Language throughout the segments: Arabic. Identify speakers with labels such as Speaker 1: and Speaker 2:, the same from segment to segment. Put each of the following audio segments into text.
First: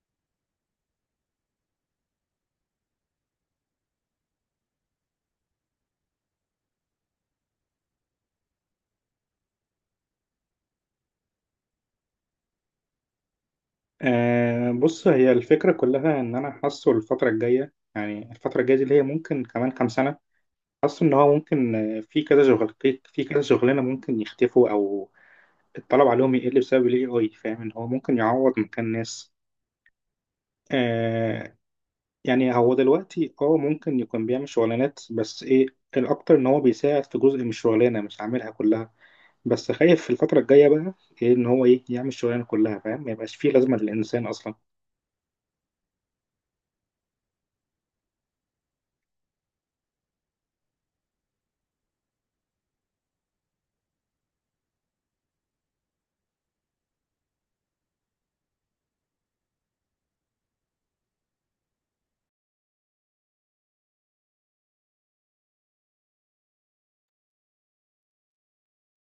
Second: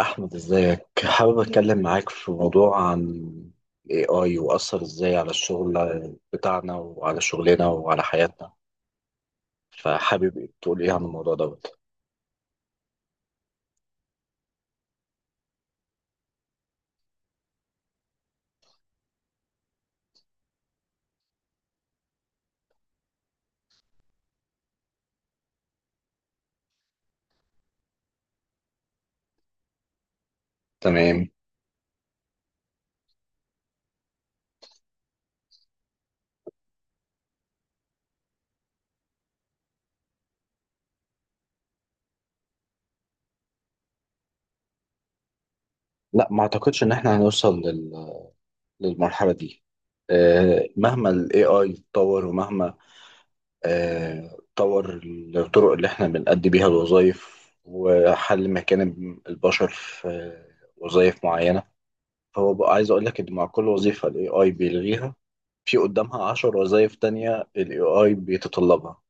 Speaker 1: أحمد، إزيك؟ حابب أتكلم معاك في موضوع عن ال AI وأثر إزاي على الشغل بتاعنا وعلى شغلنا وعلى حياتنا. فحابب تقول إيه عن الموضوع دوت؟
Speaker 2: أه، بص، هي الفكرة كلها إن أنا حاسه الفترة الجاية، يعني الفترة الجاية دي اللي هي ممكن كمان كام سنة. حاسه إن هو ممكن، في كذا شغلانة ممكن يختفوا أو الطلب عليهم يقل بسبب ال AI. فاهم إن هو ممكن يعوض مكان ناس.
Speaker 1: تمام.
Speaker 2: أه. يعني هو دلوقتي ممكن يكون بيعمل شغلانات، بس إيه الأكتر إن هو بيساعد في جزء من الشغلانة، مش عاملها كلها. بس خايف في الفترة الجاية بقى إيه، إن هو إيه، يعمل الشغلانة كلها. فاهم ما يبقاش فيه لازمة للإنسان أصلا.
Speaker 1: لا، ما أعتقدش إن إحنا هنوصل للمرحلة دي. مهما ال AI اتطور ومهما اتطور الطرق اللي إحنا بنأدي بيها الوظائف وحل مكان البشر في وظائف معينة. هو بقى عايز اقول لك ان مع كل وظيفه الاي اي بيلغيها، في قدامها 10 وظائف تانية الاي اي بيتطلبها.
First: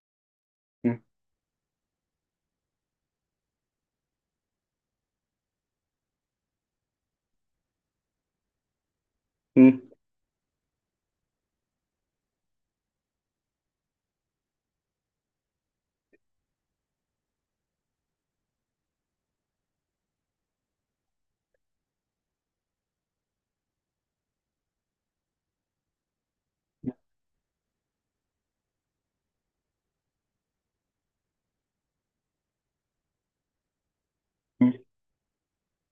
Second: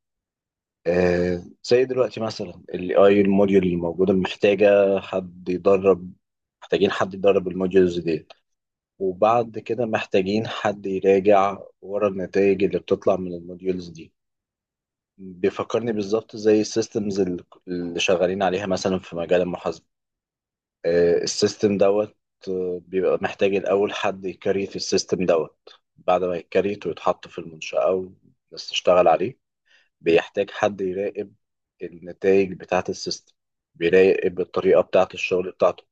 Speaker 1: زي دلوقتي مثلا الاي اي، الموديول اللي موجوده محتاجه حد يدرب محتاجين حد يدرب الموديولز دي، وبعد
Speaker 2: م-
Speaker 1: كده محتاجين حد يراجع ورا النتائج اللي بتطلع من الموديولز دي. بيفكرني بالظبط زي السيستمز اللي شغالين عليها مثلا في مجال المحاسبه. السيستم دوت، بيبقى محتاج الأول حد يكريت السيستم دوت. بعد ما يكريت ويتحط في المنشأة والناس تشتغل عليه بيحتاج حد يراقب النتائج بتاعة السيستم، بيراقب
Speaker 2: م-
Speaker 1: الطريقة بتاعة الشغل بتاعته.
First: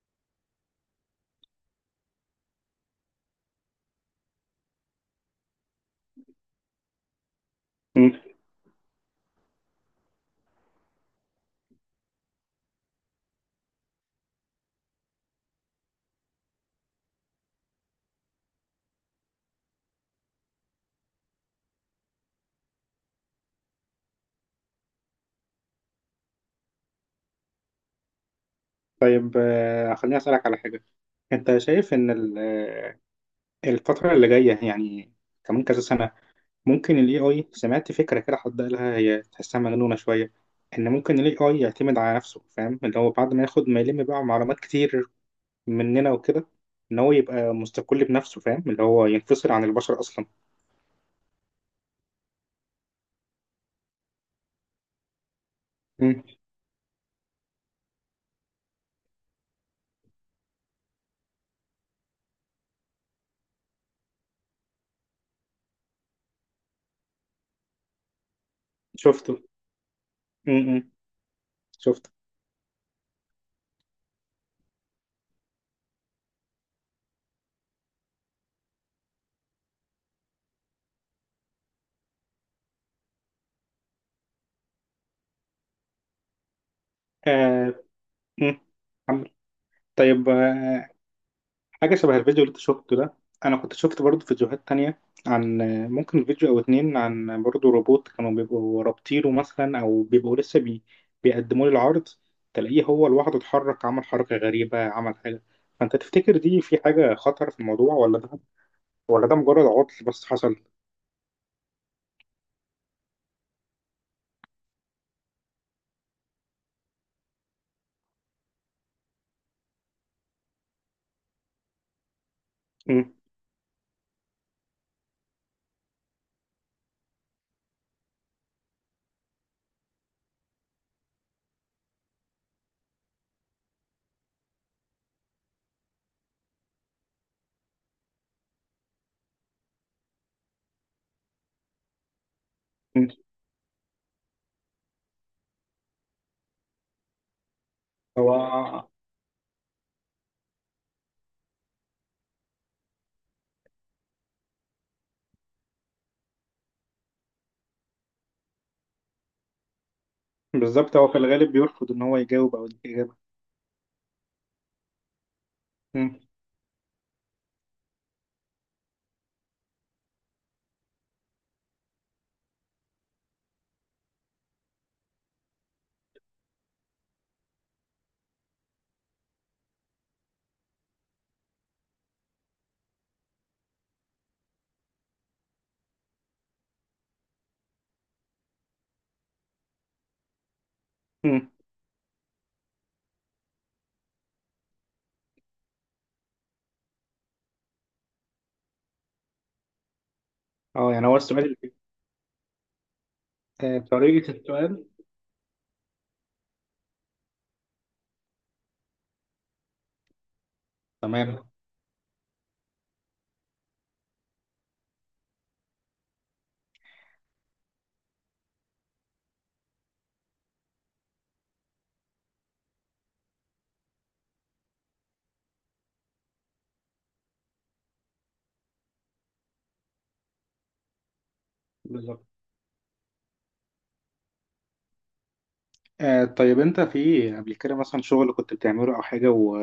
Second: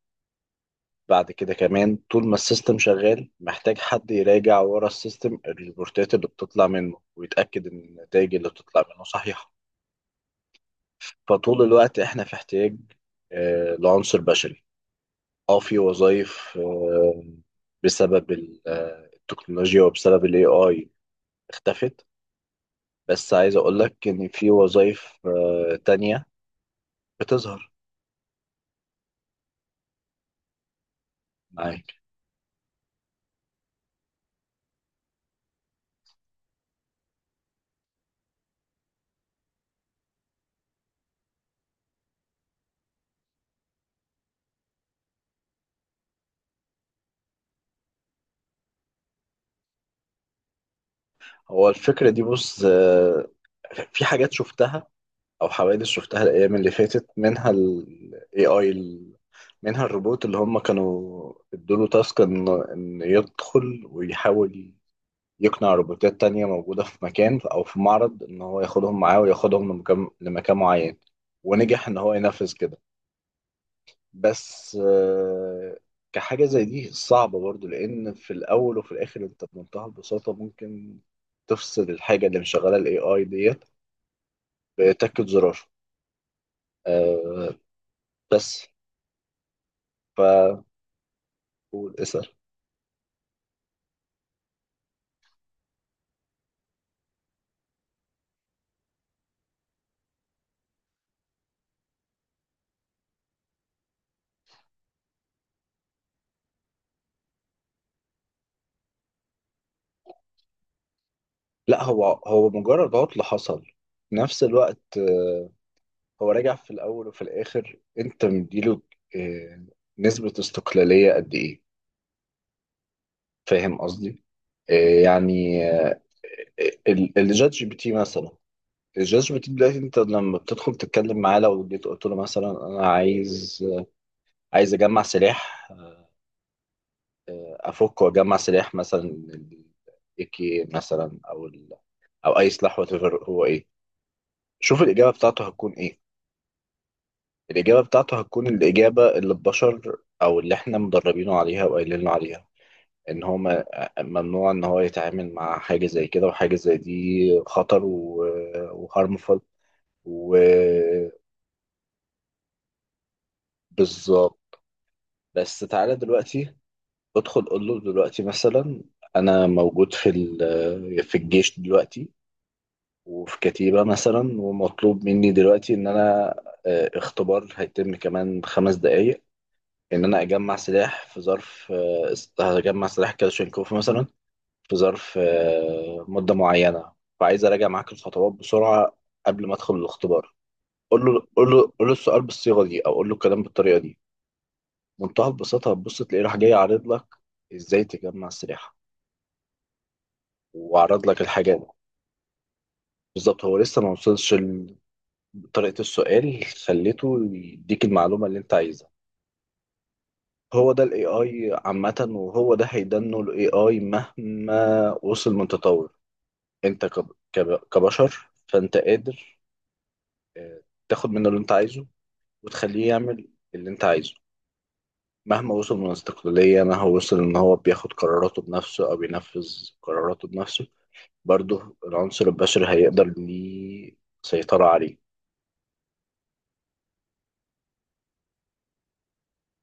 Speaker 1: بعد كده كمان طول ما السيستم شغال محتاج حد يراجع ورا السيستم الريبورتات اللي بتطلع منه ويتأكد إن
Speaker 2: مم.
Speaker 1: النتائج اللي بتطلع منه صحيحة. فطول الوقت إحنا في احتياج لعنصر بشري. اه، في وظائف بسبب التكنولوجيا وبسبب الاي اي اختفت، بس عايز اقول لك ان في وظائف تانية بتظهر.
Speaker 2: طيب، خليني أسألك على حاجة. أنت
Speaker 1: معاك.
Speaker 2: شايف إن الفترة اللي جاية، يعني كمان كذا سنة، ممكن ال AI، سمعت فكرة كده حد قالها، هي تحسها مجنونة شوية، إن ممكن ال AI يعتمد على نفسه. فاهم اللي هو بعد ما ياخد، ما يلم بقى معلومات كتير مننا وكده، إن هو يبقى مستقل بنفسه. فاهم اللي هو ينفصل عن البشر أصلا.
Speaker 1: هو الفكرة دي بص، في حاجات شفتها او حوادث
Speaker 2: مم.
Speaker 1: شفتها الايام اللي فاتت منها الاي اي. منها الروبوت اللي هم كانوا ادوا له تاسك إن يدخل ويحاول يقنع روبوتات تانية موجودة في مكان أو في معرض إن هو ياخدهم معاه
Speaker 2: شفته.
Speaker 1: وياخدهم لمكان,
Speaker 2: مم.
Speaker 1: لمكان
Speaker 2: مم.
Speaker 1: معين. ونجح إن
Speaker 2: شفته.
Speaker 1: هو ينفذ كده. بس كحاجة زي دي صعبة برضو، لأن في الأول وفي الآخر أنت بمنتهى البساطة ممكن تفصل الحاجة اللي مشغلة ال AI ديت بتكة زرار. آه،
Speaker 2: آه. مم.
Speaker 1: بس.
Speaker 2: عم- طيب،
Speaker 1: فقول.
Speaker 2: حاجة شبه
Speaker 1: اسأل.
Speaker 2: الفيديو اللي انت شفته ده. أنا كنت شفت برضه فيديوهات تانية، عن ممكن فيديو أو اتنين، عن برضه روبوت كانوا بيبقوا رابطينه مثلا، أو بيبقوا بيقدموا لي العرض، تلاقيه هو لوحده اتحرك، عمل حركة غريبة، عمل حاجة. فأنت تفتكر دي في حاجة خطر في الموضوع، ولا ده ولا ده مجرد عطل بس حصل؟
Speaker 1: لا، هو مجرد عطل حصل. في نفس الوقت هو راجع، في الأول وفي الآخر أنت مديله آه، نسبة استقلالية قد إيه.
Speaker 2: مم.
Speaker 1: فاهم قصدي؟ يعني الجات جي بي تي مثلا. الجات جي بي تي دلوقتي أنت لما بتدخل تتكلم معاه لو جيت قلت له مثلا أنا عايز أجمع سلاح، أفك وأجمع سلاح مثلا اي كي مثلا أو أو أي سلاح، وات
Speaker 2: مم.
Speaker 1: ايفر هو إيه. شوف الإجابة بتاعته هتكون إيه. الإجابة بتاعته هتكون
Speaker 2: هو
Speaker 1: الإجابة اللي البشر أو اللي إحنا مدربينه عليها وقايلين له عليها، ان هو ما- ممنوع ان هو يتعامل مع حاجه زي كده وحاجه زي دي، خطر وهارمفul.
Speaker 2: بالظبط، هو في
Speaker 1: وبالظبط.
Speaker 2: الغالب بيرفض إن هو يجاوب أو يديك إجابة.
Speaker 1: بس تعالى
Speaker 2: مم.
Speaker 1: دلوقتي ادخل قول له دلوقتي مثلا: انا موجود في الجيش دلوقتي وفي كتيبه مثلا، ومطلوب مني دلوقتي ان انا، اختبار هيتم كمان 5 دقايق ان انا اجمع سلاح في ظرف، هجمع سلاح كلاشينكوف مثلا في ظرف مدة معينة، فعايز أراجع معاك الخطوات بسرعة قبل ما أدخل الاختبار. قول له
Speaker 2: مم.
Speaker 1: قول له قول له السؤال بالصيغة دي أو قول له الكلام بالطريقة دي، منتهى البساطة هتبص تلاقيه راح جاي عارض لك إزاي تجمع سلاح
Speaker 2: اه،
Speaker 1: وعرض
Speaker 2: يعني هو
Speaker 1: لك الحاجات. بالظبط، هو لسه ما
Speaker 2: طريقة
Speaker 1: وصلش
Speaker 2: السؤال.
Speaker 1: طريقة السؤال خليته يديك المعلومة اللي أنت عايزها. هو ده الاي
Speaker 2: تمام.
Speaker 1: اي عامة وهو ده هيدنه الاي اي مهما وصل من تطور. انت كبشر، فانت قادر آه، تاخد منه اللي انت عايزه وتخليه يعمل اللي انت عايزه. مهما وصل من استقلالية، مهما وصل ان هو بياخد قراراته بنفسه او بينفذ قراراته بنفسه، برضه
Speaker 2: بالظبط.
Speaker 1: العنصر البشري هيقدر ليه سيطرة عليه.
Speaker 2: طيب، انت في قبل كده مثلا شغل كنت بتعمله، او حاجه،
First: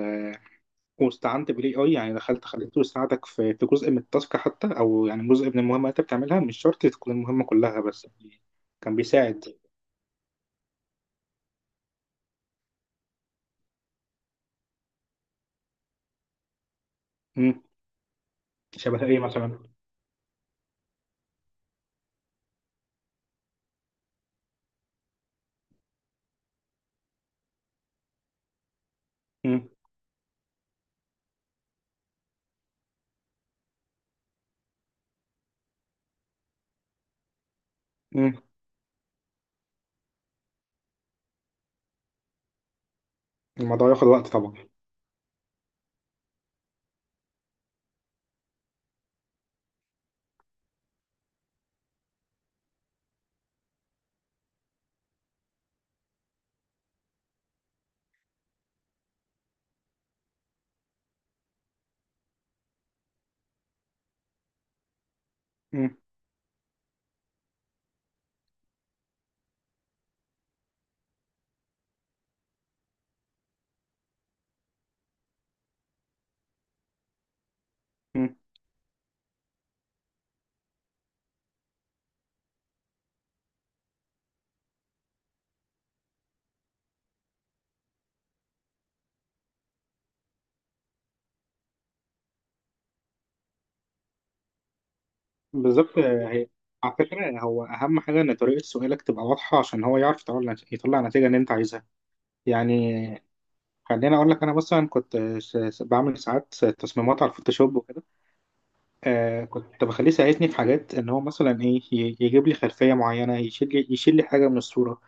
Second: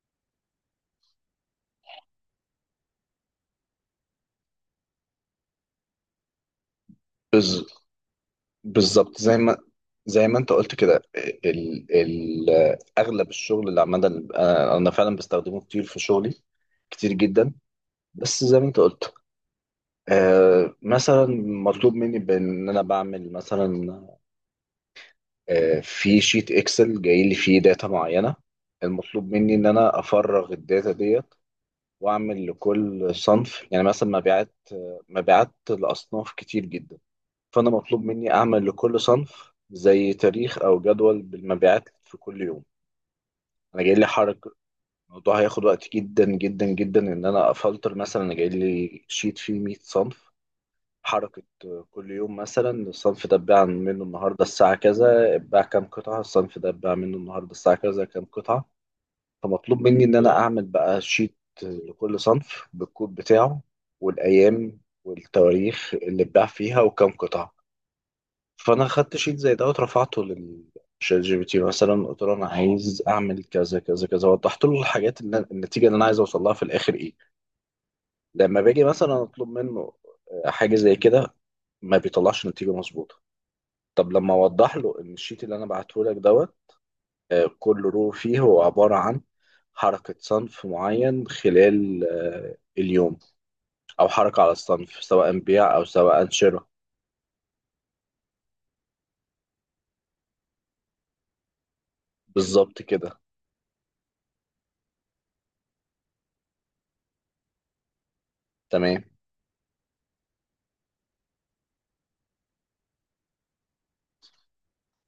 Speaker 2: واستعنت بالاي اي، يعني دخلت خليته يساعدك في جزء من التاسك حتى، او يعني جزء من المهمه اللي انت بتعملها، مش شرط تكون المهمه
Speaker 1: بز...
Speaker 2: كلها، بس يعني كان
Speaker 1: بالظبط
Speaker 2: بيساعد.
Speaker 1: زي ما انت قلت كده. ال... ال... اغلب الشغل اللي عمال، أنا فعلا بستخدمه كتير في شغلي، كتير جدا،
Speaker 2: مم.
Speaker 1: بس زي ما انت
Speaker 2: شبه
Speaker 1: قلت.
Speaker 2: ايه مثلا؟
Speaker 1: مثلا مطلوب مني بان انا بعمل مثلا، في شيت اكسل جاي لي فيه داتا معينه. المطلوب مني ان
Speaker 2: مم.
Speaker 1: انا افرغ الداتا ديت واعمل لكل صنف، يعني مثلا مبيعات لاصناف كتير جدا. فانا مطلوب مني
Speaker 2: مم.
Speaker 1: اعمل لكل صنف زي تاريخ او جدول بالمبيعات في كل يوم. انا
Speaker 2: الموضوع
Speaker 1: جاي لي
Speaker 2: ياخد وقت
Speaker 1: حرج،
Speaker 2: طبعا.
Speaker 1: الموضوع هياخد وقت جدا جدا جدا ان انا افلتر مثلا. انا جاي لي شيت فيه 100 صنف، حركة كل يوم مثلا الصنف ده اتباع منه النهاردة الساعة كذا اتباع كام قطعة، الصنف ده اتباع منه النهاردة الساعة كذا كام قطعة. فمطلوب مني إن أنا أعمل بقى شيت لكل صنف بالكود بتاعه والأيام والتواريخ
Speaker 2: مم.
Speaker 1: اللي اتباع فيها وكام قطعة. فأنا خدت شيت زي ده ورفعته للشات جي بي تي مثلا، قلت له أنا عايز أعمل كذا كذا كذا، وضحت له الحاجات اللي النتيجة اللي أنا عايز أوصل لها في الآخر إيه.
Speaker 2: مم.
Speaker 1: لما باجي مثلا أطلب منه حاجة زي كده ما بيطلعش نتيجة مظبوطة. طب لما اوضح له ان الشيت اللي انا بعته لك دوت، كل رو فيه هو عباره عن حركه صنف معين خلال اليوم، او حركه على الصنف سواء بيع او
Speaker 2: بالظبط،
Speaker 1: سواء
Speaker 2: هي
Speaker 1: شراء.
Speaker 2: على فكره، هو اهم حاجه ان طريقه سؤالك تبقى واضحه، عشان هو يعرف يطلع النتيجه اللي انت عايزها،
Speaker 1: بالظبط كده.
Speaker 2: يعني. خليني اقول لك، انا مثلا كنت بعمل ساعات تصميمات على الفوتوشوب وكده.
Speaker 1: تمام.
Speaker 2: كنت بخليه يساعدني في حاجات، ان هو مثلا ايه، يجيب لي خلفيه معينه، يشيل لي حاجه من الصوره.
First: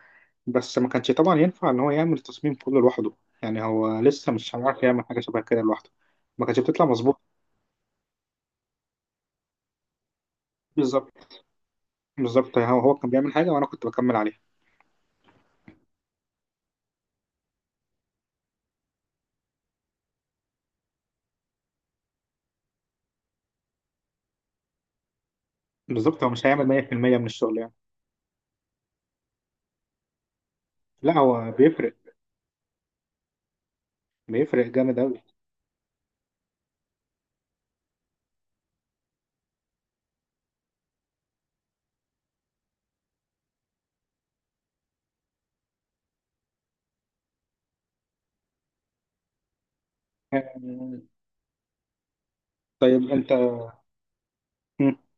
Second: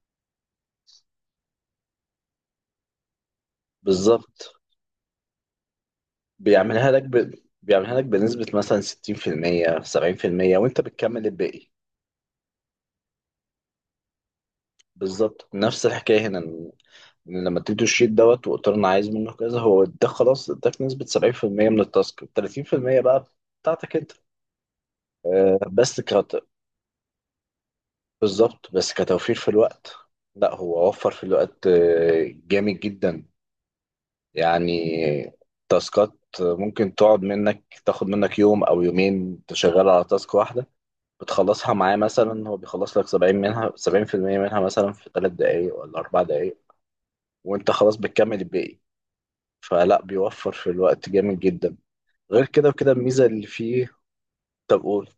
Speaker 2: بس ما كانش طبعا ينفع ان هو يعمل التصميم كله لوحده، يعني هو لسه
Speaker 1: بالظبط،
Speaker 2: مش هيعرف يعمل حاجه شبه كده لوحده. ما كانتش بتطلع
Speaker 1: بيعملها لك
Speaker 2: مظبوط.
Speaker 1: ب... بيعملها لك بنسبه مثلا 60% 70% وانت بتكمل
Speaker 2: بالظبط،
Speaker 1: الباقي.
Speaker 2: بالظبط. هو كان بيعمل حاجه وانا كنت بكمل عليها.
Speaker 1: بالظبط نفس الحكايه هنا، إن لما تديله الشيت دوت وقلت له انا عايز منه كذا هو ده خلاص اداك نسبه 70% من التاسك، 30% بقى بتاعتك انت. آه، بس
Speaker 2: بالظبط، هو
Speaker 1: كت...
Speaker 2: مش هيعمل 100% من الشغل يعني.
Speaker 1: بالظبط بس كتوفير في الوقت. لا، هو وفر
Speaker 2: لا
Speaker 1: في
Speaker 2: هو
Speaker 1: الوقت
Speaker 2: بيفرق،
Speaker 1: جامد جدا.
Speaker 2: بيفرق
Speaker 1: يعني
Speaker 2: جامد قوي.
Speaker 1: تاسكات ممكن تقعد منك تاخد منك يوم او يومين تشغل على تاسك واحدة، بتخلصها معاه مثلا هو بيخلص لك 70 منها 70% منها مثلا في 3 دقايق ولا 4 دقايق وانت خلاص بتكمل الباقي. فلا، بيوفر في الوقت جامد جدا، غير كده وكده
Speaker 2: طيب
Speaker 1: الميزة
Speaker 2: انت،
Speaker 1: اللي فيه. طب
Speaker 2: مم.
Speaker 1: قول.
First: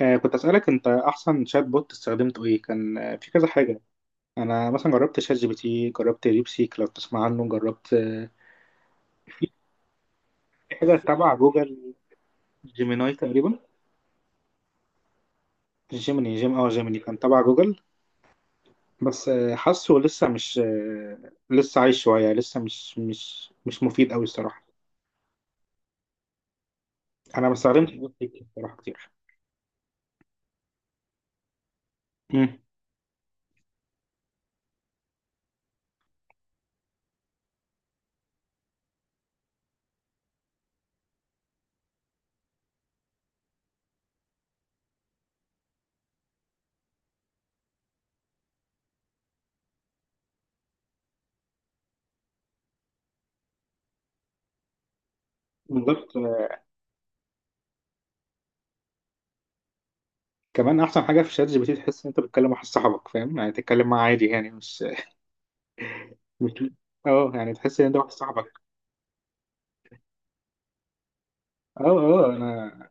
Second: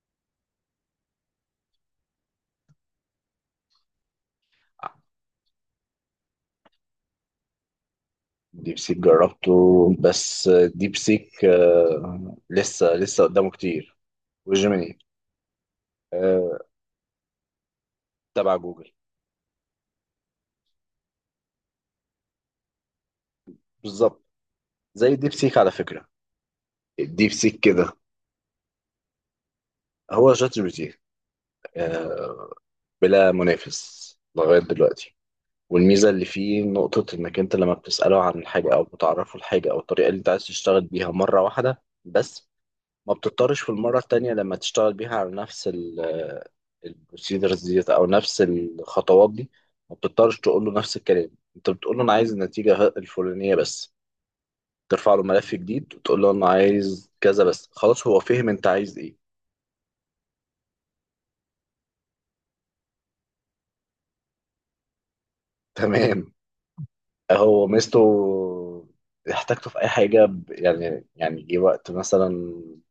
Speaker 2: كنت اسالك، انت احسن شات بوت استخدمته ايه؟ كان في كذا حاجه. انا مثلا جربت شات جي بي تي، جربت ديب سيك لو تسمع عنه، جربت
Speaker 1: ديب سيك جربته بس،
Speaker 2: في
Speaker 1: ديب
Speaker 2: حاجه تبع
Speaker 1: سيك
Speaker 2: جوجل،
Speaker 1: لسه
Speaker 2: جيميناي
Speaker 1: لسه قدامه
Speaker 2: تقريبا.
Speaker 1: كتير. وجيميني
Speaker 2: جيميني،
Speaker 1: آه،
Speaker 2: جيميني كان تبع جوجل.
Speaker 1: تبع جوجل.
Speaker 2: بس حاسه لسه مش لسه عايش شويه، لسه مش مفيد
Speaker 1: بالظبط
Speaker 2: قوي الصراحه.
Speaker 1: زي ديب سيك على فكرة، الديب
Speaker 2: انا ما
Speaker 1: سيك
Speaker 2: استخدمتش
Speaker 1: كده.
Speaker 2: ديب سيك الصراحه كتير.
Speaker 1: هو شات جي بي تي آه،
Speaker 2: مم.
Speaker 1: بلا منافس لغاية دلوقتي. والميزة اللي فيه نقطة إنك أنت لما بتسأله عن حاجة أو بتعرفه الحاجة أو الطريقة اللي أنت عايز تشتغل بيها مرة واحدة بس، ما بتضطرش في المرة التانية لما تشتغل بيها على نفس البروسيدرز ديت او نفس الخطوات دي، ما بتضطرش تقول له نفس الكلام. انت بتقول له انا عايز النتيجه الفلانيه بس، ترفع له ملف جديد
Speaker 2: بالظبط،
Speaker 1: وتقول له انا عايز كذا بس، خلاص هو فهم انت عايز ايه.
Speaker 2: كمان احسن حاجه في شات جي بي تي، تحس ان انت بتتكلم مع واحد صاحبك فاهم، يعني تتكلم معاه عادي، يعني مش
Speaker 1: تمام.
Speaker 2: مش اه يعني
Speaker 1: هو
Speaker 2: تحس ان انت
Speaker 1: ميزته،
Speaker 2: واحد صاحبك.
Speaker 1: احتاجته في اي حاجه، يعني جه
Speaker 2: اه،
Speaker 1: وقت
Speaker 2: اه،
Speaker 1: مثلا
Speaker 2: انا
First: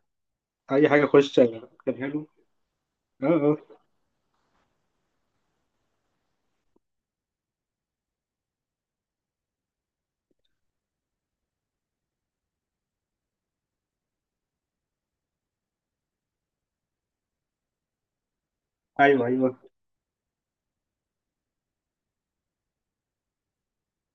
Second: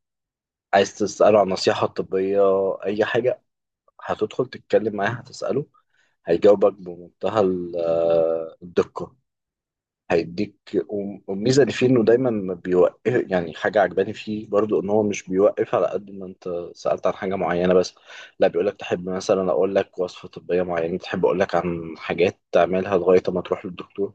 Speaker 2: اي
Speaker 1: عايز
Speaker 2: حاجه
Speaker 1: تساله
Speaker 2: اخش
Speaker 1: عن النصيحه
Speaker 2: اكتبها له.
Speaker 1: الطبيه، اي
Speaker 2: اه،
Speaker 1: حاجه،
Speaker 2: اه.
Speaker 1: هتدخل تتكلم معاه هتساله هيجاوبك بمنتهى الدقه، هيديك. والميزه اللي فيه انه دايما ما بيوقف، يعني حاجه عجباني فيه برضو، ان هو مش بيوقف على قد ما انت سالت عن حاجه معينه بس. لا، بيقول لك تحب
Speaker 2: ايوه،
Speaker 1: مثلا
Speaker 2: ايوه.
Speaker 1: اقول لك وصفه طبيه معينه، تحب اقول لك عن حاجات تعملها لغايه ما تروح للدكتور،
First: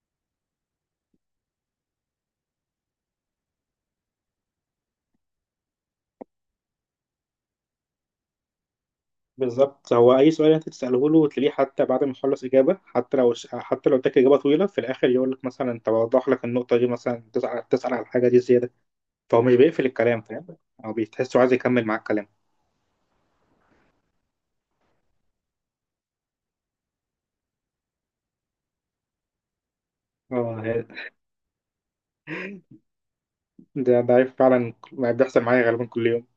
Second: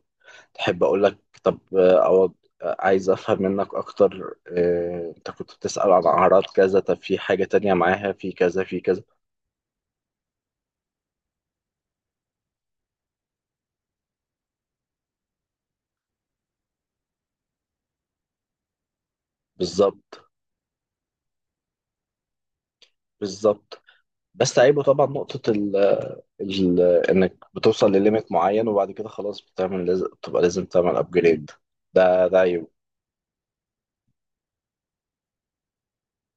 Speaker 1: تحب اقول لك طب، أو عايز افهم منك اكتر، انت كنت بتسال عن اعراض كذا، طب في حاجه تانية معاها، في كذا في كذا.
Speaker 2: بالظبط، هو اي سؤال انت تساله له تلاقيه، حتى بعد ما يخلص اجابه، حتى لو، حتى لو اداك اجابه طويله في الاخر، يقول لك مثلا طب اوضح لك النقطه دي مثلا، تسال على الحاجه دي زياده. فهو مش بيقفل الكلام
Speaker 1: بالظبط
Speaker 2: فاهم، او بتحسه عايز يكمل معاك كلام.
Speaker 1: بالظبط. بس عيبه طبعا نقطة ال- انك بتوصل لليميت معين وبعد كده خلاص بتعمل لازم، بتبقى
Speaker 2: اه،
Speaker 1: لازم تعمل ابجريد. ده عيب.
Speaker 2: ده فعلا ما بيحصل معايا غالبا كل يوم.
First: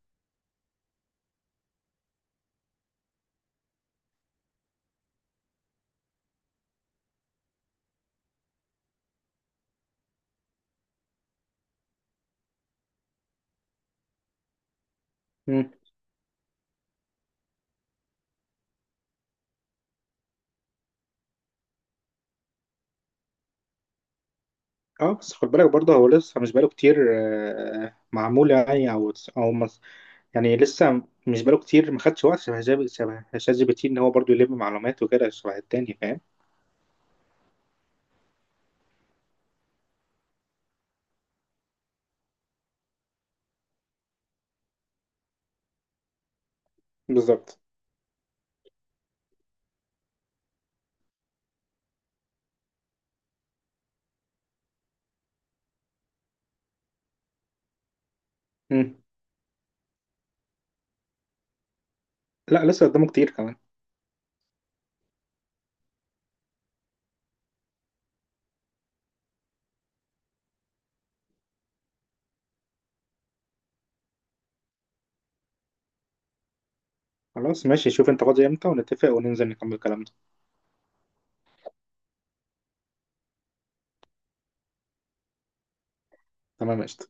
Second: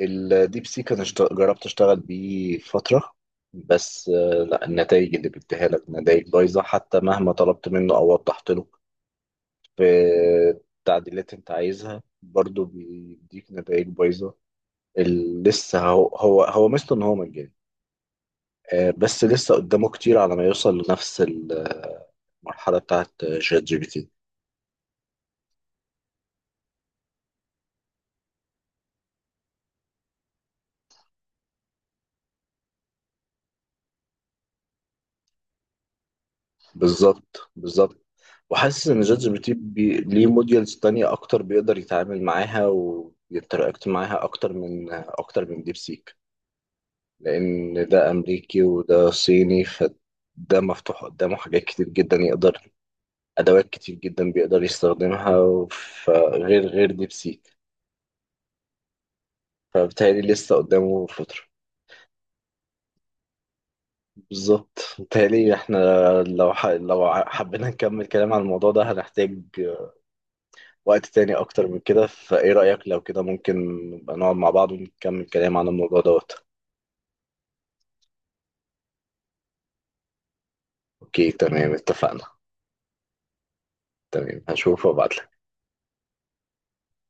Speaker 1: الديب سيك انا جربت اشتغل بيه فتره، بس لا، النتائج اللي بيديها لك نتائج بايظه، حتى مهما طلبت منه او وضحت له في التعديلات انت عايزها برضه بيديك نتائج بايظه.
Speaker 2: مم.
Speaker 1: لسه، هو ميزته ان هو مجاني، بس لسه قدامه كتير على ما يوصل لنفس المرحله بتاعت شات جي بي تي.
Speaker 2: اه بس خد بالك برضه، هو لسه مش بقاله كتير، معمول يعني او او يعني لسه مش بقاله كتير، ما خدش وقت شبه شبه شات جي بي تي، ان هو برضه يلم معلومات وكده شبه التاني فاهم.
Speaker 1: بالظبط بالظبط. وحاسس ان جات جي بي تي ليه موديلز تانية اكتر بيقدر يتعامل معاها ويتراكت معاها اكتر من ديب سيك،
Speaker 2: بالظبط.
Speaker 1: لان ده امريكي وده صيني، فده مفتوح قدامه حاجات كتير جدا يقدر، ادوات كتير جدا بيقدر يستخدمها، غير ديب سيك.
Speaker 2: مم.
Speaker 1: فبالتالي لسه قدامه فترة.
Speaker 2: لا لسه قدامه كتير كمان.
Speaker 1: بالظبط. بالتالي احنا لو حبينا نكمل كلام عن الموضوع ده هنحتاج وقت تاني أكتر من كده، فإيه رأيك لو كده ممكن نبقى نقعد مع بعض ونكمل كلام عن الموضوع دوت؟
Speaker 2: خلاص ماشي، شوف انت فاضي امتى ونتفق وننزل نكمل كلامنا.
Speaker 1: أوكي، تمام اتفقنا. تمام، هشوف وأبعتلك.
Speaker 2: تمام، قشطة.